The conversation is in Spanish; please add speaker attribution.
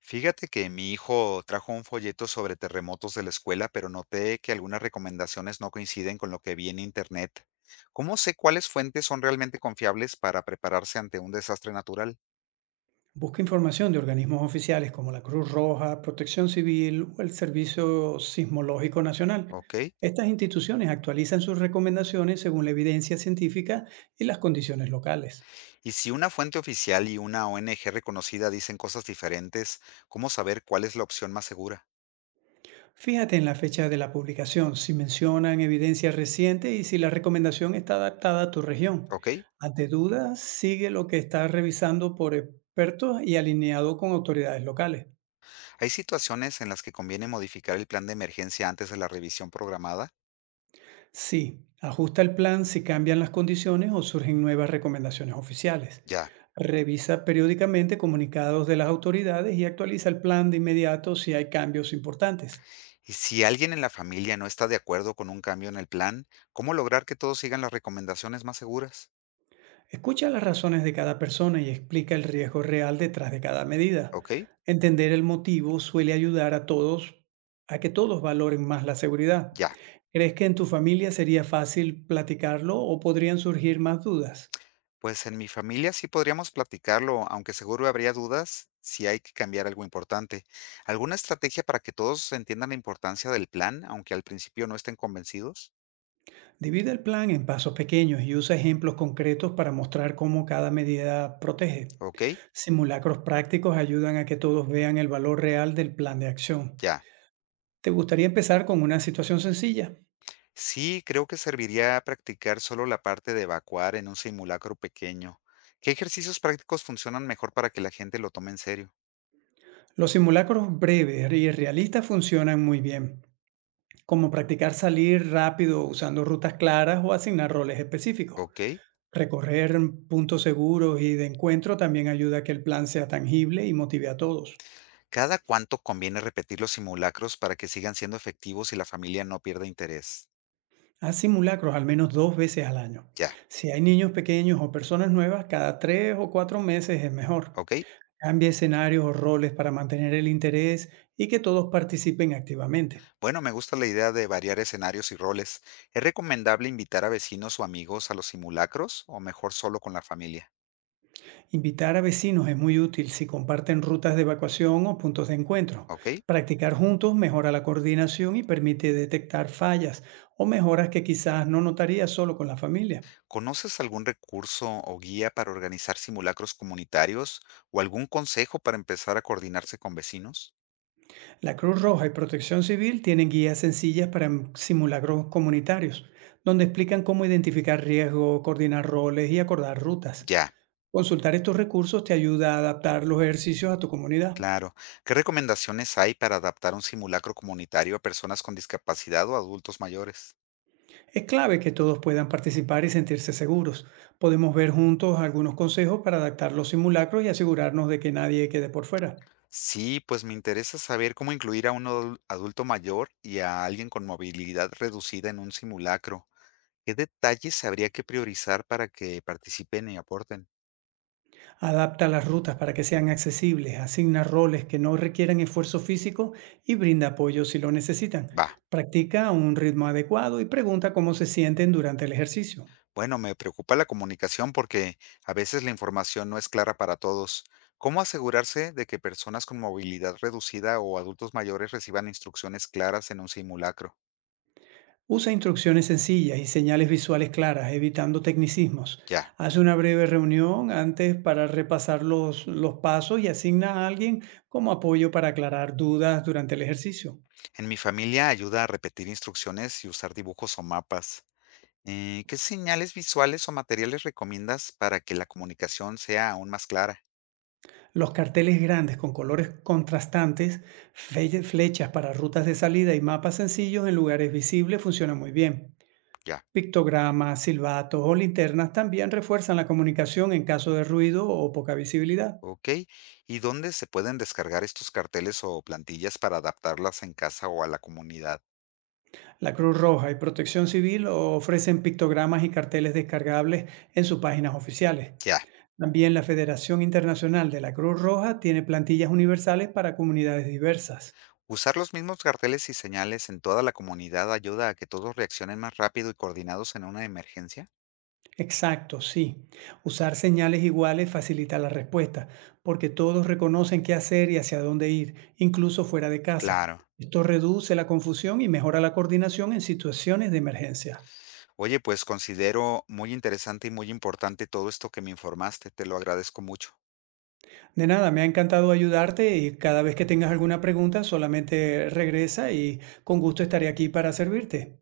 Speaker 1: Fíjate que mi hijo trajo un folleto sobre terremotos de la escuela, pero noté que algunas recomendaciones no coinciden con lo que vi en internet. ¿Cómo sé cuáles fuentes son realmente confiables para prepararse ante un desastre natural?
Speaker 2: Busca información de organismos oficiales como la Cruz Roja, Protección Civil o el Servicio Sismológico Nacional.
Speaker 1: ¿Ok?
Speaker 2: Estas instituciones actualizan sus recomendaciones según la evidencia científica y las condiciones locales.
Speaker 1: Y si una fuente oficial y una ONG reconocida dicen cosas diferentes, ¿cómo saber cuál es la opción más segura?
Speaker 2: Fíjate en la fecha de la publicación, si mencionan evidencia reciente y si la recomendación está adaptada a tu región.
Speaker 1: ¿Ok?
Speaker 2: Ante dudas, sigue lo que estás revisando por expertos y alineado con autoridades locales.
Speaker 1: ¿Hay situaciones en las que conviene modificar el plan de emergencia antes de la revisión programada?
Speaker 2: Sí, ajusta el plan si cambian las condiciones o surgen nuevas recomendaciones oficiales.
Speaker 1: Ya.
Speaker 2: Revisa periódicamente comunicados de las autoridades y actualiza el plan de inmediato si hay cambios importantes.
Speaker 1: Y si alguien en la familia no está de acuerdo con un cambio en el plan, ¿cómo lograr que todos sigan las recomendaciones más seguras?
Speaker 2: Escucha las razones de cada persona y explica el riesgo real detrás de cada medida.
Speaker 1: ¿Ok?
Speaker 2: Entender el motivo suele ayudar a todos a que todos valoren más la seguridad.
Speaker 1: Ya.
Speaker 2: ¿Crees que en tu familia sería fácil platicarlo o podrían surgir más dudas?
Speaker 1: Pues en mi familia sí podríamos platicarlo, aunque seguro habría dudas si hay que cambiar algo importante. ¿Alguna estrategia para que todos entiendan la importancia del plan, aunque al principio no estén convencidos?
Speaker 2: Divide el plan en pasos pequeños y usa ejemplos concretos para mostrar cómo cada medida protege.
Speaker 1: ¿Ok?
Speaker 2: Simulacros prácticos ayudan a que todos vean el valor real del plan de acción.
Speaker 1: Ya.
Speaker 2: ¿Te gustaría empezar con una situación sencilla?
Speaker 1: Sí, creo que serviría practicar solo la parte de evacuar en un simulacro pequeño. ¿Qué ejercicios prácticos funcionan mejor para que la gente lo tome en serio?
Speaker 2: Los simulacros breves y realistas funcionan muy bien, como practicar salir rápido usando rutas claras o asignar roles específicos.
Speaker 1: ¿Ok?
Speaker 2: Recorrer puntos seguros y de encuentro también ayuda a que el plan sea tangible y motive a todos.
Speaker 1: ¿Cada cuánto conviene repetir los simulacros para que sigan siendo efectivos y la familia no pierda interés?
Speaker 2: Haz simulacros al menos 2 veces al año.
Speaker 1: Ya,
Speaker 2: Si hay niños pequeños o personas nuevas, cada 3 o 4 meses es mejor.
Speaker 1: ¿ok?
Speaker 2: Cambia escenarios o roles para mantener el interés y que todos participen activamente.
Speaker 1: Bueno, me gusta la idea de variar escenarios y roles. ¿Es recomendable invitar a vecinos o amigos a los simulacros o mejor solo con la familia?
Speaker 2: Invitar a vecinos es muy útil si comparten rutas de evacuación o puntos de encuentro.
Speaker 1: ¿Ok?
Speaker 2: Practicar juntos mejora la coordinación y permite detectar fallas o mejoras que quizás no notarías solo con la familia.
Speaker 1: ¿Conoces algún recurso o guía para organizar simulacros comunitarios o algún consejo para empezar a coordinarse con vecinos?
Speaker 2: La Cruz Roja y Protección Civil tienen guías sencillas para simulacros comunitarios, donde explican cómo identificar riesgos, coordinar roles y acordar rutas.
Speaker 1: Ya,
Speaker 2: Consultar estos recursos te ayuda a adaptar los ejercicios a tu comunidad.
Speaker 1: claro. ¿Qué recomendaciones hay para adaptar un simulacro comunitario a personas con discapacidad o adultos mayores?
Speaker 2: Es clave que todos puedan participar y sentirse seguros. Podemos ver juntos algunos consejos para adaptar los simulacros y asegurarnos de que nadie quede por fuera.
Speaker 1: Sí, pues me interesa saber cómo incluir a un adulto mayor y a alguien con movilidad reducida en un simulacro. ¿Qué detalles habría que priorizar para que participen y aporten?
Speaker 2: Adapta las rutas para que sean accesibles, asigna roles que no requieran esfuerzo físico y brinda apoyo si lo necesitan.
Speaker 1: Va.
Speaker 2: Practica a un ritmo adecuado y pregunta cómo se sienten durante el ejercicio.
Speaker 1: Bueno, me preocupa la comunicación porque a veces la información no es clara para todos. ¿Cómo asegurarse de que personas con movilidad reducida o adultos mayores reciban instrucciones claras en un simulacro?
Speaker 2: Usa instrucciones sencillas y señales visuales claras, evitando tecnicismos.
Speaker 1: Ya.
Speaker 2: Haz una breve reunión antes para repasar los pasos y asigna a alguien como apoyo para aclarar dudas durante el ejercicio.
Speaker 1: En mi familia ayuda a repetir instrucciones y usar dibujos o mapas. ¿Qué señales visuales o materiales recomiendas para que la comunicación sea aún más clara?
Speaker 2: Los carteles grandes con colores contrastantes, flechas para rutas de salida y mapas sencillos en lugares visibles funcionan muy bien.
Speaker 1: Ya,
Speaker 2: Pictogramas, silbatos o linternas también refuerzan la comunicación en caso de ruido o poca visibilidad.
Speaker 1: ok. ¿Y dónde se pueden descargar estos carteles o plantillas para adaptarlas en casa o a la comunidad?
Speaker 2: La Cruz Roja y Protección Civil ofrecen pictogramas y carteles descargables en sus páginas oficiales.
Speaker 1: Ya.
Speaker 2: También la Federación Internacional de la Cruz Roja tiene plantillas universales para comunidades diversas.
Speaker 1: Usar los mismos carteles y señales en toda la comunidad ayuda a que todos reaccionen más rápido y coordinados en una emergencia.
Speaker 2: Exacto, sí. Usar señales iguales facilita la respuesta, porque todos reconocen qué hacer y hacia dónde ir, incluso fuera de casa.
Speaker 1: Claro.
Speaker 2: Esto reduce la confusión y mejora la coordinación en situaciones de emergencia.
Speaker 1: Oye, pues considero muy interesante y muy importante todo esto que me informaste. Te lo agradezco mucho.
Speaker 2: De nada, me ha encantado ayudarte y cada vez que tengas alguna pregunta, solamente regresa y con gusto estaré aquí para servirte.